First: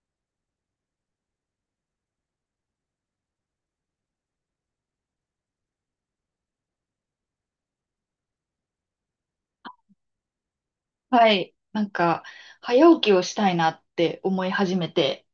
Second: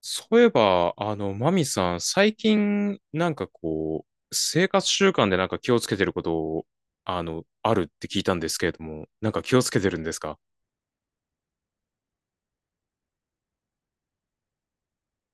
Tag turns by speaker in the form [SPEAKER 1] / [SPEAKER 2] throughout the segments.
[SPEAKER 1] そういえば、マミさん、最近、なんかこう、生活習慣でなんか気をつけてることを、あるって聞いたんですけれども、なんか気をつけてるんですか？
[SPEAKER 2] はい。なんか、早起きをしたいなって思い始めて、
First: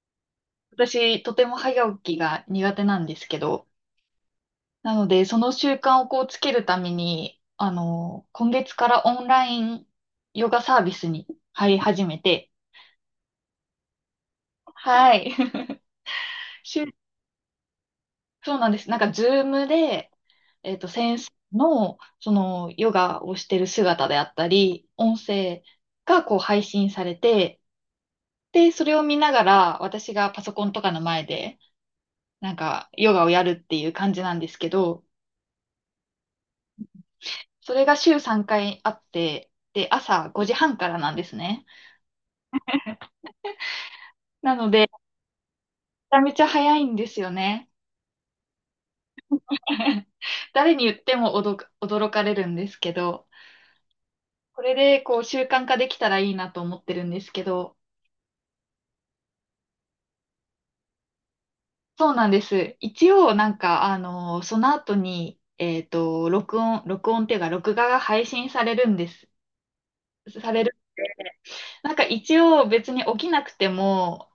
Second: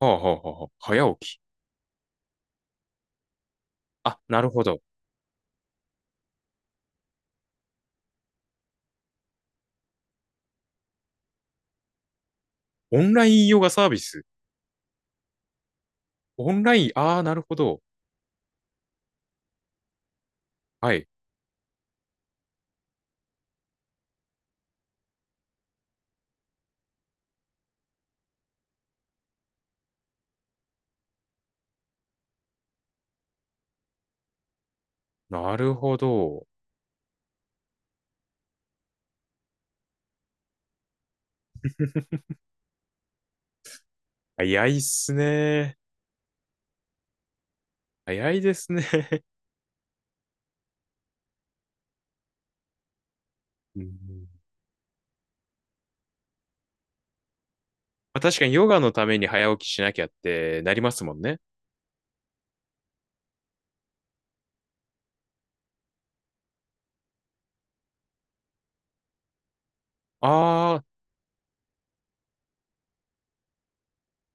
[SPEAKER 1] はあはあはあはあ、早
[SPEAKER 2] 私、と
[SPEAKER 1] 起き。
[SPEAKER 2] ても早起きが苦手なんですけど、
[SPEAKER 1] あ、なるほど。
[SPEAKER 2] なので、その習慣をこうつけるために、今月からオンラインヨガサービスに入り始めて、
[SPEAKER 1] オンラインヨガサービス。
[SPEAKER 2] はい。
[SPEAKER 1] オンラ
[SPEAKER 2] 週
[SPEAKER 1] イン、ああ、なるほど。
[SPEAKER 2] そうなんです。なんか、ズームで、
[SPEAKER 1] はい。
[SPEAKER 2] 先生の、その、ヨガをしてる姿であったり、音声がこう配信されて、で、それを見ながら、私がパソコンとかの前で、なんか、ヨガをやるっていう感じなんですけど、
[SPEAKER 1] なるほど。
[SPEAKER 2] それが週3回あって、で、朝5時半からなんですね。な
[SPEAKER 1] 早
[SPEAKER 2] の
[SPEAKER 1] い
[SPEAKER 2] で、
[SPEAKER 1] っ
[SPEAKER 2] めち
[SPEAKER 1] すね。
[SPEAKER 2] ゃめちゃ早いんですよね。
[SPEAKER 1] 早いですね。
[SPEAKER 2] 誰に言っても驚かれるんですけど、
[SPEAKER 1] うん、
[SPEAKER 2] これでこう習慣化できたらいいなと思ってるんですけど、
[SPEAKER 1] まあ確かにヨガのために早起きしなきゃってなりますもんね。
[SPEAKER 2] そうなんです。一応、なんか、その後に、録音っていうか、録画が配信されるんです。されるん
[SPEAKER 1] あ
[SPEAKER 2] で、なんか一応別に起きなくても、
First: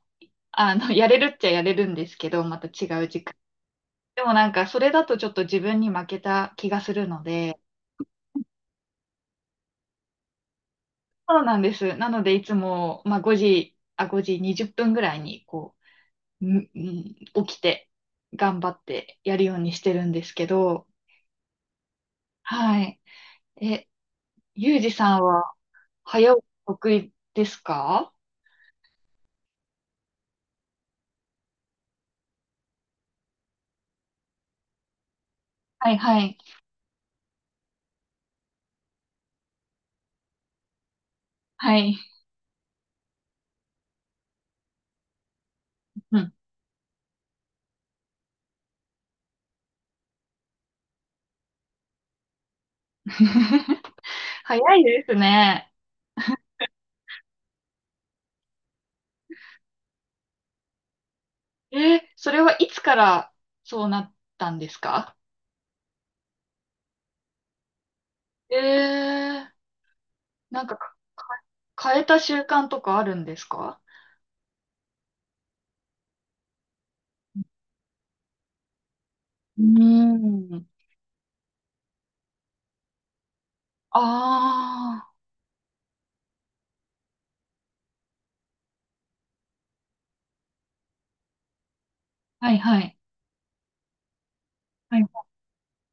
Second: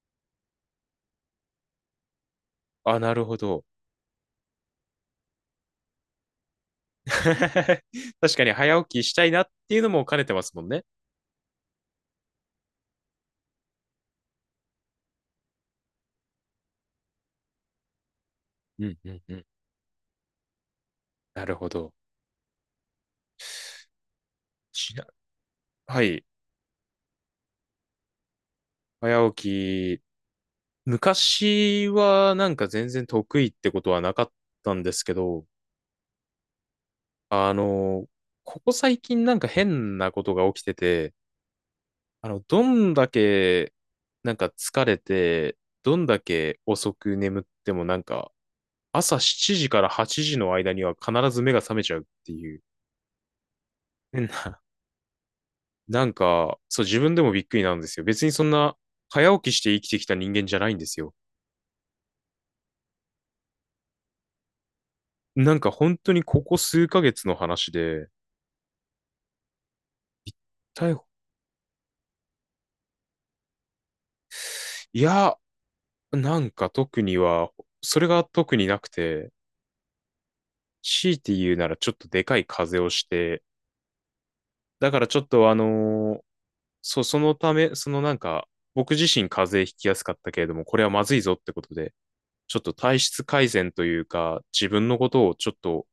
[SPEAKER 2] やれるっちゃやれるんですけど、また
[SPEAKER 1] あ、あ、
[SPEAKER 2] 違う
[SPEAKER 1] な
[SPEAKER 2] 時
[SPEAKER 1] るほ
[SPEAKER 2] 間。
[SPEAKER 1] ど。
[SPEAKER 2] でもなんか、それだとちょっと自分に負けた気がするので、
[SPEAKER 1] 確かに早起きしたいなっていうのも兼ねてますもんね。
[SPEAKER 2] そうなんです。なので、いつも、まあ、5時20分ぐらいに、こう、起きて、頑張っ
[SPEAKER 1] うんう
[SPEAKER 2] て
[SPEAKER 1] んう
[SPEAKER 2] やる
[SPEAKER 1] ん。
[SPEAKER 2] ようにしてるんですけど、
[SPEAKER 1] なるほど。
[SPEAKER 2] はい。え、ゆうじ
[SPEAKER 1] ちな
[SPEAKER 2] さんは、
[SPEAKER 1] はい。
[SPEAKER 2] 早起き得意ですか？
[SPEAKER 1] 早起き。昔はなんか全然得意ってことはなかったんですけど、
[SPEAKER 2] はい、はい、
[SPEAKER 1] あの、ここ最近なんか変なことが起きてて、
[SPEAKER 2] はい。
[SPEAKER 1] どんだけなんか疲れて、どん
[SPEAKER 2] う
[SPEAKER 1] だ
[SPEAKER 2] ん。
[SPEAKER 1] け遅く眠ってもなんか朝7時から8時の間には必ず目が覚めちゃうっていう 変な、
[SPEAKER 2] 早いですね。
[SPEAKER 1] なんか、そう、自分でもびっくりなんですよ。別にそんな早起きして生きてきた人間じゃないんですよ。
[SPEAKER 2] え、それはいつからそうなったんですか？
[SPEAKER 1] なんか本当にここ数ヶ月の話で、
[SPEAKER 2] ええ、なんか
[SPEAKER 1] 逮
[SPEAKER 2] か、
[SPEAKER 1] 捕、
[SPEAKER 2] か変えた習慣とかあるんですか？
[SPEAKER 1] いや、なんか特には、それが特になくて、
[SPEAKER 2] うーん。
[SPEAKER 1] 強いて言うならちょっとでかい風邪をして、だから
[SPEAKER 2] あ
[SPEAKER 1] ちょっとそう、そのため、そのなんか、僕自身風邪ひきやすかったけれども、これはまずいぞってことで、
[SPEAKER 2] あ、は
[SPEAKER 1] ち
[SPEAKER 2] い
[SPEAKER 1] ょっと
[SPEAKER 2] はい。
[SPEAKER 1] 体質改善というか、自分の
[SPEAKER 2] はい。
[SPEAKER 1] ことをちょっと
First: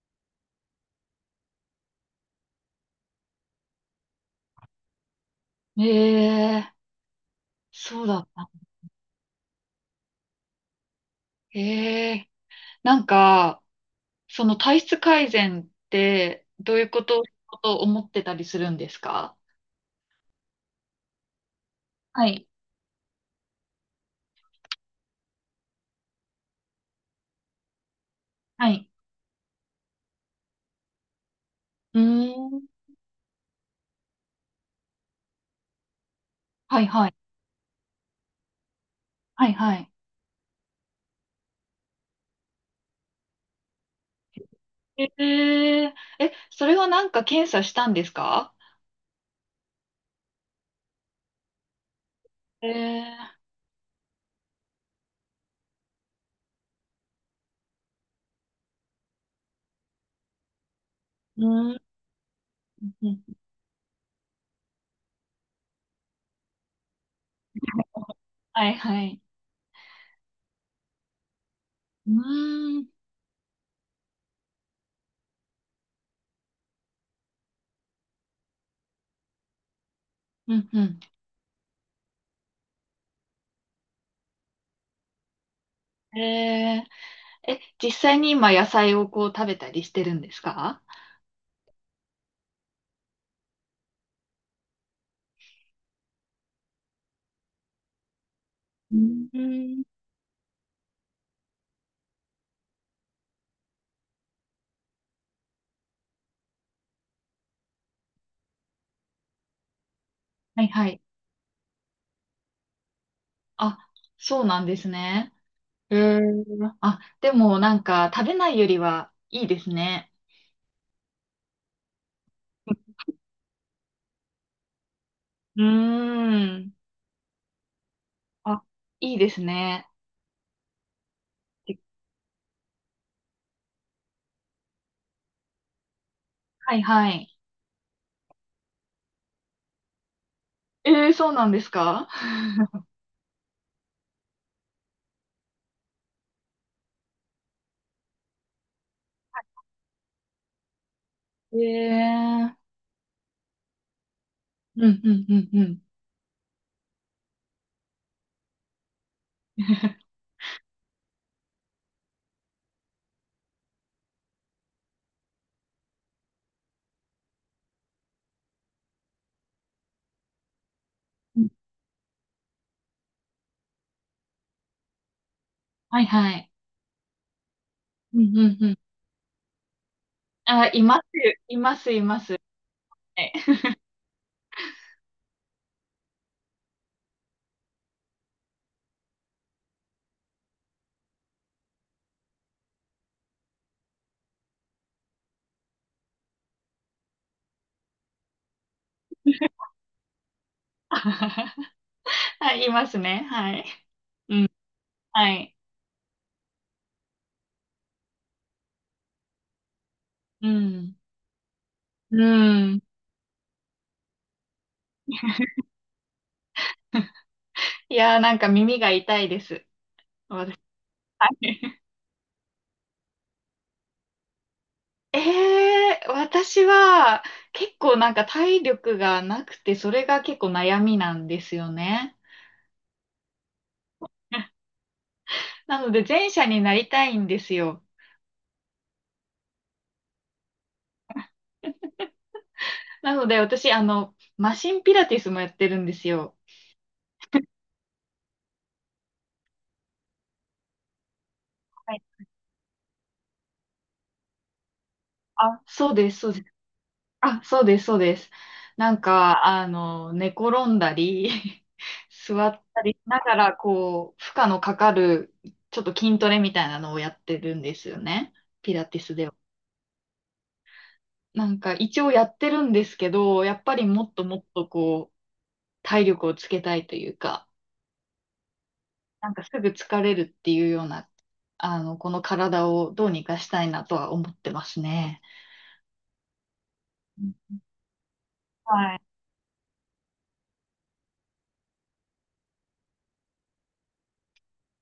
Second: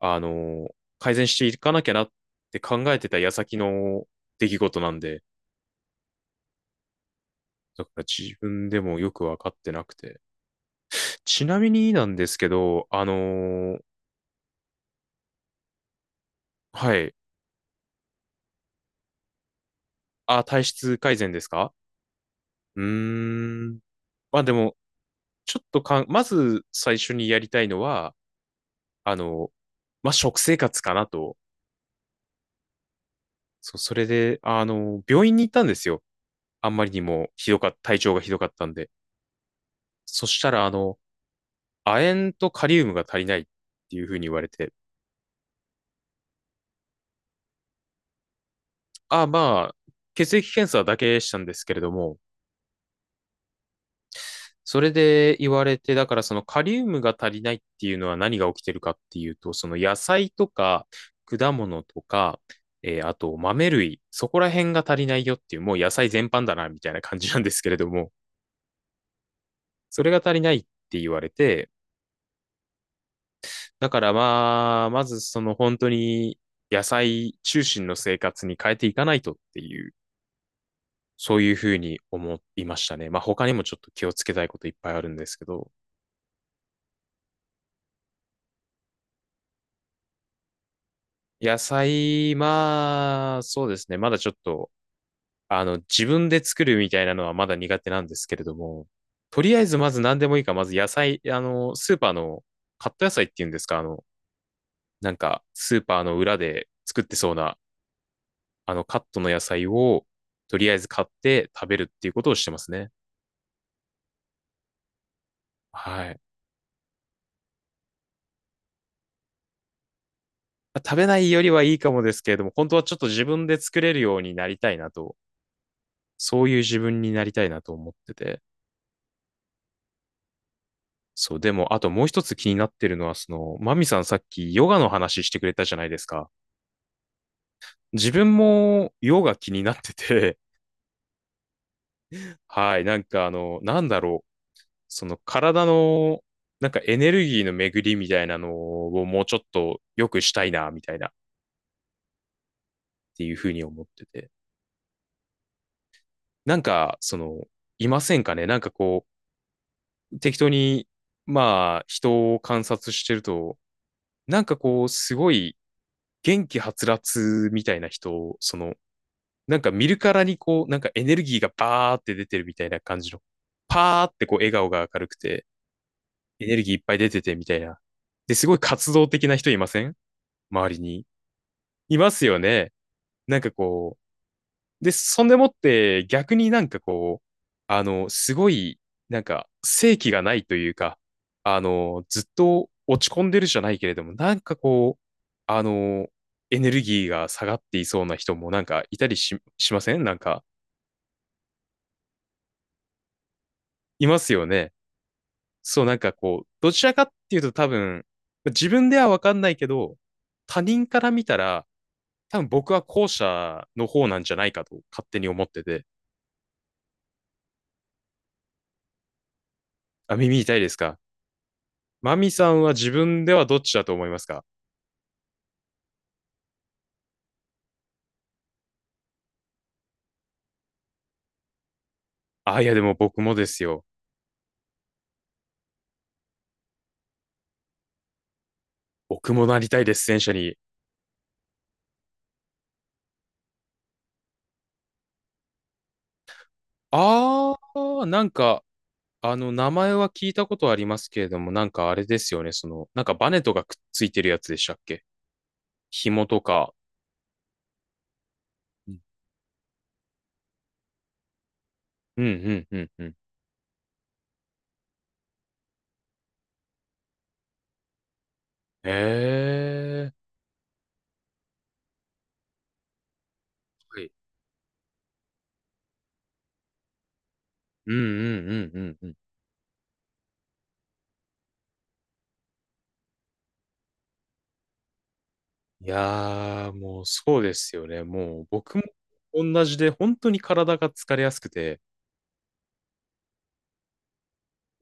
[SPEAKER 1] 改善していかなきゃなって考えてた矢先の出来事なんで、
[SPEAKER 2] ええ、
[SPEAKER 1] だから
[SPEAKER 2] そうだっ
[SPEAKER 1] 自
[SPEAKER 2] た。
[SPEAKER 1] 分でもよくわかってなくて。ちなみにな
[SPEAKER 2] え
[SPEAKER 1] んで
[SPEAKER 2] え、
[SPEAKER 1] すけど、
[SPEAKER 2] なんか、その体質改善ってどういう
[SPEAKER 1] は
[SPEAKER 2] こ
[SPEAKER 1] い。
[SPEAKER 2] とと思ってたりするんですか？
[SPEAKER 1] あ、体質改善ですか？
[SPEAKER 2] はい。
[SPEAKER 1] うーん。まあでも、ちょっとまず最初にやりたいのは、
[SPEAKER 2] はい。
[SPEAKER 1] あの、まあ食生活かなと。
[SPEAKER 2] うーん。
[SPEAKER 1] そう、それで、病院に行ったんですよ。あん
[SPEAKER 2] は
[SPEAKER 1] ま
[SPEAKER 2] い
[SPEAKER 1] りに
[SPEAKER 2] はい。
[SPEAKER 1] もひどかった、体調がひどかったんで。
[SPEAKER 2] はいはい。
[SPEAKER 1] そしたら、亜鉛とカリウムが足りないっていうふうに言われて、
[SPEAKER 2] えええ、それはなんか検査したんですか？
[SPEAKER 1] ああ、まあ、血液検査だけしたんですけれども、
[SPEAKER 2] ええ。
[SPEAKER 1] それで言われて、だからそのカリウムが足りないっていうのは何が起きてるかっていうと、その野菜とか
[SPEAKER 2] う
[SPEAKER 1] 果
[SPEAKER 2] ー
[SPEAKER 1] 物
[SPEAKER 2] ん。
[SPEAKER 1] とか、あと豆類、そこら辺が足りないよっていう、もう野菜全般だなみたいな感じなんですけれども、
[SPEAKER 2] はいはい。
[SPEAKER 1] それが足りないって言われて、
[SPEAKER 2] うーん。
[SPEAKER 1] だからまあ、まずその本当に野菜中心の生活に変えていかないとっていう、
[SPEAKER 2] うんうん。
[SPEAKER 1] そういうふうに思いましたね。まあ他にもちょっと気をつけたいこといっぱいあるんですけど、
[SPEAKER 2] ええ、実際に今野菜をこう食べたりしてるんですか？
[SPEAKER 1] 野菜、まあそうですね。まだちょっと、自分で作るみたいなのはまだ苦手なんですけれども、
[SPEAKER 2] う
[SPEAKER 1] とりあえず
[SPEAKER 2] ん。
[SPEAKER 1] まず何でもいいから、まず野菜、スーパーのカット野菜っていうんですか、なんかスーパーの裏で作ってそうな、あのカットの野菜をと
[SPEAKER 2] はい
[SPEAKER 1] りあえず
[SPEAKER 2] はい。
[SPEAKER 1] 買って食べるっていうことをしてますね。
[SPEAKER 2] あ、そうなんですね。う
[SPEAKER 1] はい。
[SPEAKER 2] ーあ、でもなんか食べないよりはいいですね。
[SPEAKER 1] 食べないよりはいいかもですけれども、本当はちょっと自分で作れるようになりたいなと、
[SPEAKER 2] う
[SPEAKER 1] そういう
[SPEAKER 2] ーん。
[SPEAKER 1] 自分になりたいなと思ってて。
[SPEAKER 2] あ、いいですね。
[SPEAKER 1] そう、でも、あともう一つ気になってるのは、その、マミさんさっきヨガの話してくれたじゃないですか。
[SPEAKER 2] はいはい。
[SPEAKER 1] 自分もヨガ気になってて、
[SPEAKER 2] えー、そうなんですか？
[SPEAKER 1] はい、なんかなんだろう、その体の、なんかエネルギーの巡りみたいなのをもうちょっと良くしたいな、みたいなっ
[SPEAKER 2] えー、
[SPEAKER 1] ていうふうに思ってて。
[SPEAKER 2] うんうんうんうん。
[SPEAKER 1] なんか、その、いませんかね、なんかこ う、適当に、まあ、人を観察してると、なんかこう、すごい元気はつらつみたいな人を、その、なんか見るからにこう、なんかエネルギー
[SPEAKER 2] うん。
[SPEAKER 1] がバーって出てるみたいな感じの、パーってこう笑顔が明るくて、
[SPEAKER 2] はいは
[SPEAKER 1] エ
[SPEAKER 2] い。
[SPEAKER 1] ネルギーいっぱい出ててみたいな。
[SPEAKER 2] うん
[SPEAKER 1] で、
[SPEAKER 2] う
[SPEAKER 1] すごい
[SPEAKER 2] んうん。
[SPEAKER 1] 活動的な人いません、
[SPEAKER 2] あ、
[SPEAKER 1] 周り
[SPEAKER 2] います、
[SPEAKER 1] に？
[SPEAKER 2] います、
[SPEAKER 1] い
[SPEAKER 2] い
[SPEAKER 1] ま
[SPEAKER 2] ま
[SPEAKER 1] す
[SPEAKER 2] す。
[SPEAKER 1] よね。
[SPEAKER 2] は
[SPEAKER 1] なんか
[SPEAKER 2] い。
[SPEAKER 1] こう、で、そんでもって逆になんかこう、すごい、なんか、生気がないというか、ずっと落ち込んでるじゃないけれども、なんかこう、あの、エネルギーが下がっていそうな人もなんかいたりしません、なんか。
[SPEAKER 2] はい、いますね。はい。
[SPEAKER 1] いますよね。
[SPEAKER 2] はい。
[SPEAKER 1] そう、なんかこう、どちらかっていうと多分、自分ではわかんないけど、
[SPEAKER 2] う
[SPEAKER 1] 他人
[SPEAKER 2] ん。
[SPEAKER 1] から見たら、
[SPEAKER 2] う
[SPEAKER 1] 多分僕は
[SPEAKER 2] ん。
[SPEAKER 1] 後者の方なんじゃないかと勝手に思ってて、
[SPEAKER 2] いやー、なんか耳が痛いです。
[SPEAKER 1] あ、耳痛
[SPEAKER 2] 私。
[SPEAKER 1] いですか？ マミさんは自分ではどっちだと思いますか？
[SPEAKER 2] えー、私は結構なんか体力がなくて、それが結構悩みなんですよね。
[SPEAKER 1] あ、いやでも僕もですよ。
[SPEAKER 2] なので前者になりたいんですよ。
[SPEAKER 1] 僕もなりたいです、戦車に。
[SPEAKER 2] なので私、マシンピラティスもやってるんですよ。
[SPEAKER 1] あー、なんか、名前は聞いたことありますけれども、なんかあ
[SPEAKER 2] はい。
[SPEAKER 1] れですよね、その、なんかバネとかくっついてるやつでしたっけ？
[SPEAKER 2] あ、そうです、
[SPEAKER 1] 紐
[SPEAKER 2] そう
[SPEAKER 1] と
[SPEAKER 2] です。
[SPEAKER 1] か。
[SPEAKER 2] あ、そうです、そうです。な
[SPEAKER 1] うん。
[SPEAKER 2] んか、寝転んだり、
[SPEAKER 1] うんう
[SPEAKER 2] 座っ
[SPEAKER 1] んう
[SPEAKER 2] た
[SPEAKER 1] ん
[SPEAKER 2] りし
[SPEAKER 1] うん。
[SPEAKER 2] ながら、こう、負荷のかかる、ちょっと筋トレみたいなのをやってるんですよね。ピラ
[SPEAKER 1] へ
[SPEAKER 2] ティスでは。
[SPEAKER 1] ー。
[SPEAKER 2] なんか、一応やってるんですけど、やっぱり
[SPEAKER 1] は
[SPEAKER 2] も
[SPEAKER 1] い。
[SPEAKER 2] っともっと、こう、体力をつけたいというか、
[SPEAKER 1] うんうんうんうんうん。
[SPEAKER 2] なんかすぐ疲れるっていうような、この体をどうにかしたいなとは思ってますね。
[SPEAKER 1] いやー、もうそうですよね。もう僕も
[SPEAKER 2] はい。
[SPEAKER 1] 同じで、本当に体が疲れやすくて、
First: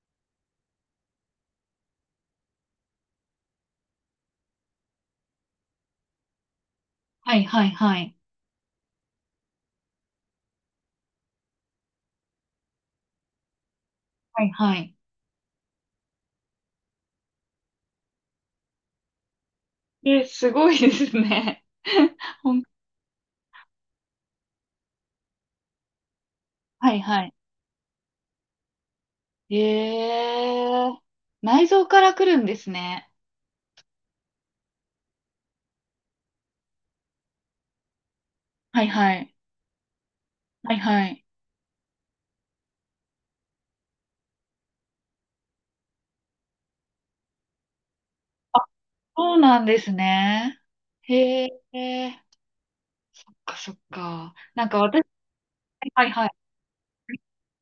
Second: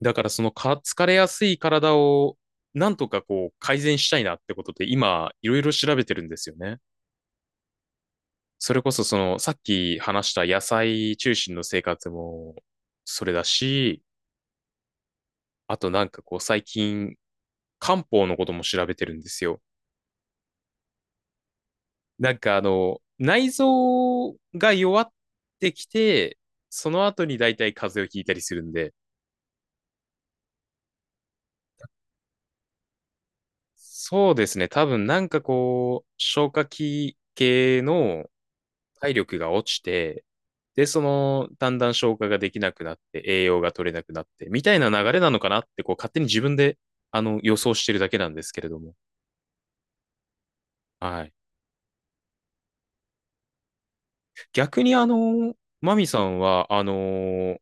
[SPEAKER 1] だからその疲れやすい体をなんとかこう改善したいなってことで今いろいろ調べてるんですよね。
[SPEAKER 2] はい、はい、はい。
[SPEAKER 1] それこそそのさっき話した野菜中心の生活もそれだし、
[SPEAKER 2] はい、はい。
[SPEAKER 1] あとなんかこう最近漢方のことも調べてるんですよ。
[SPEAKER 2] え、すごいですね。
[SPEAKER 1] なん
[SPEAKER 2] ほ
[SPEAKER 1] か
[SPEAKER 2] ん、
[SPEAKER 1] 内臓が弱ってきて、そ
[SPEAKER 2] はい
[SPEAKER 1] の後
[SPEAKER 2] は
[SPEAKER 1] に大体風邪をひいたりするんで、
[SPEAKER 2] い。えー、内臓から来るんですね。
[SPEAKER 1] そうですね。多分なんかこう消化器系の
[SPEAKER 2] はい
[SPEAKER 1] 体
[SPEAKER 2] はい。
[SPEAKER 1] 力が落ちて、
[SPEAKER 2] はい
[SPEAKER 1] で、そ
[SPEAKER 2] はい。
[SPEAKER 1] の、だんだん消化ができなくなって、栄養が取れなくなって、みたいな流れなのかなって、こう、勝手に自分で、予想してるだけなんです
[SPEAKER 2] あ、
[SPEAKER 1] けれども。
[SPEAKER 2] そうなんですね。
[SPEAKER 1] はい。
[SPEAKER 2] へえ、そっかそっか。なんか
[SPEAKER 1] 逆に、
[SPEAKER 2] 私。
[SPEAKER 1] マ
[SPEAKER 2] は
[SPEAKER 1] ミ
[SPEAKER 2] い
[SPEAKER 1] さ
[SPEAKER 2] はい。
[SPEAKER 1] んは、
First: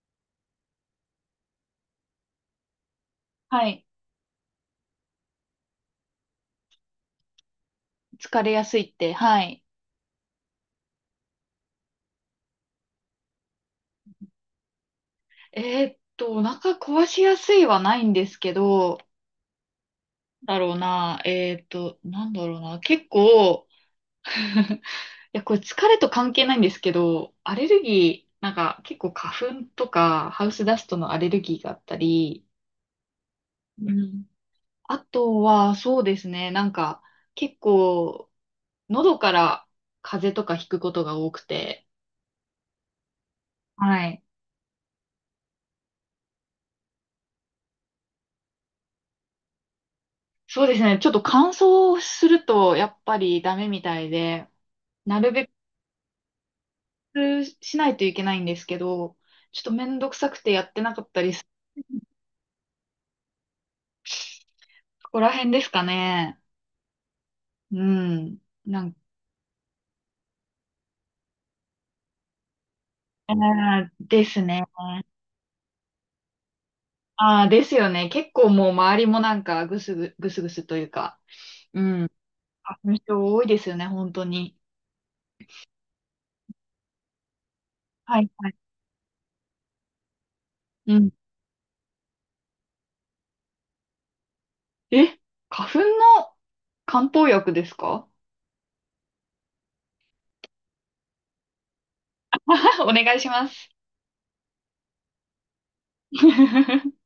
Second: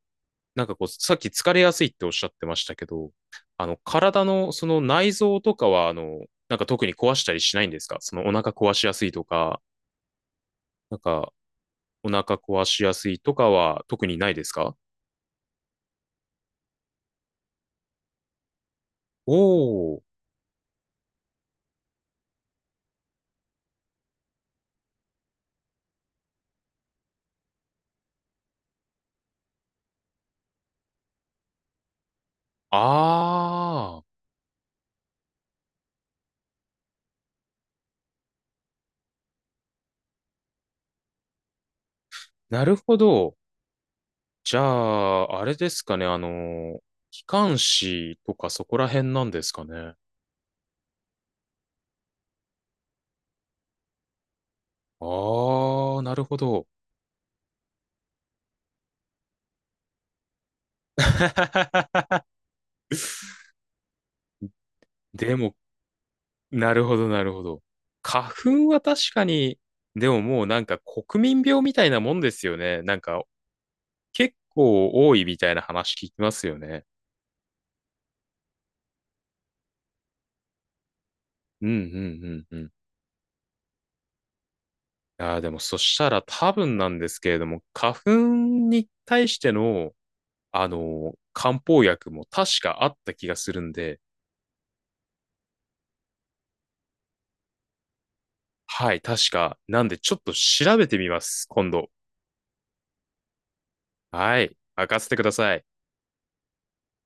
[SPEAKER 1] なんかこう、さっき疲れやすいっておっしゃってましたけど、
[SPEAKER 2] はい。
[SPEAKER 1] 体のその内臓とかは、なんか特に壊したりしないんですか？そのお
[SPEAKER 2] 疲
[SPEAKER 1] 腹
[SPEAKER 2] れや
[SPEAKER 1] 壊
[SPEAKER 2] すい
[SPEAKER 1] しや
[SPEAKER 2] っ
[SPEAKER 1] すい
[SPEAKER 2] て、
[SPEAKER 1] と
[SPEAKER 2] は
[SPEAKER 1] か、
[SPEAKER 2] い。
[SPEAKER 1] なんかお腹壊しやすいとかは特にないですか？
[SPEAKER 2] お腹壊しやすいはないんですけど、
[SPEAKER 1] おー、
[SPEAKER 2] だろうな、なんだろうな、結構。や、これ疲れと関係ないんですけど、アレルギー、なんか結構花粉とかハウスダストのアレルギーがあったり、う
[SPEAKER 1] あー。
[SPEAKER 2] ん。あとはそうですね、なんか結構喉から風邪とかひくことが多くて、
[SPEAKER 1] なるほど。
[SPEAKER 2] はい。
[SPEAKER 1] じゃあ、あれですかね。機関士とかそこら辺なんですかね。
[SPEAKER 2] そうですね、ちょっと乾燥するとやっぱりダメみたいで、なるべ
[SPEAKER 1] ああ、なるほど。
[SPEAKER 2] くしないといけないんですけど、ちょっとめんどくさくてやってなかったりす、ここら
[SPEAKER 1] で
[SPEAKER 2] 辺
[SPEAKER 1] も、
[SPEAKER 2] ですかね。
[SPEAKER 1] なるほど、なるほど。
[SPEAKER 2] う
[SPEAKER 1] 花
[SPEAKER 2] ん。
[SPEAKER 1] 粉は
[SPEAKER 2] なん
[SPEAKER 1] 確かに、でももうなんか国民病みたいなもんですよね。なんか
[SPEAKER 2] ああ、で
[SPEAKER 1] 結
[SPEAKER 2] すね。
[SPEAKER 1] 構多いみたいな話聞きますよね。
[SPEAKER 2] ああ、ですよね。結構もう周りもなんかぐすぐすというか、
[SPEAKER 1] うんう
[SPEAKER 2] うん。
[SPEAKER 1] んうんうん。
[SPEAKER 2] 花粉症多いですよね、本当に。
[SPEAKER 1] ああ、でもそしたら多分なんですけれども、花粉
[SPEAKER 2] はいはい。
[SPEAKER 1] に対しての
[SPEAKER 2] うん。
[SPEAKER 1] 漢方薬も確かあった気がするんで、
[SPEAKER 2] え、花粉の漢方薬ですか？
[SPEAKER 1] はい、確か。なんで、ちょっと調べてみます、今度。
[SPEAKER 2] お願いします。
[SPEAKER 1] はい、任せてください。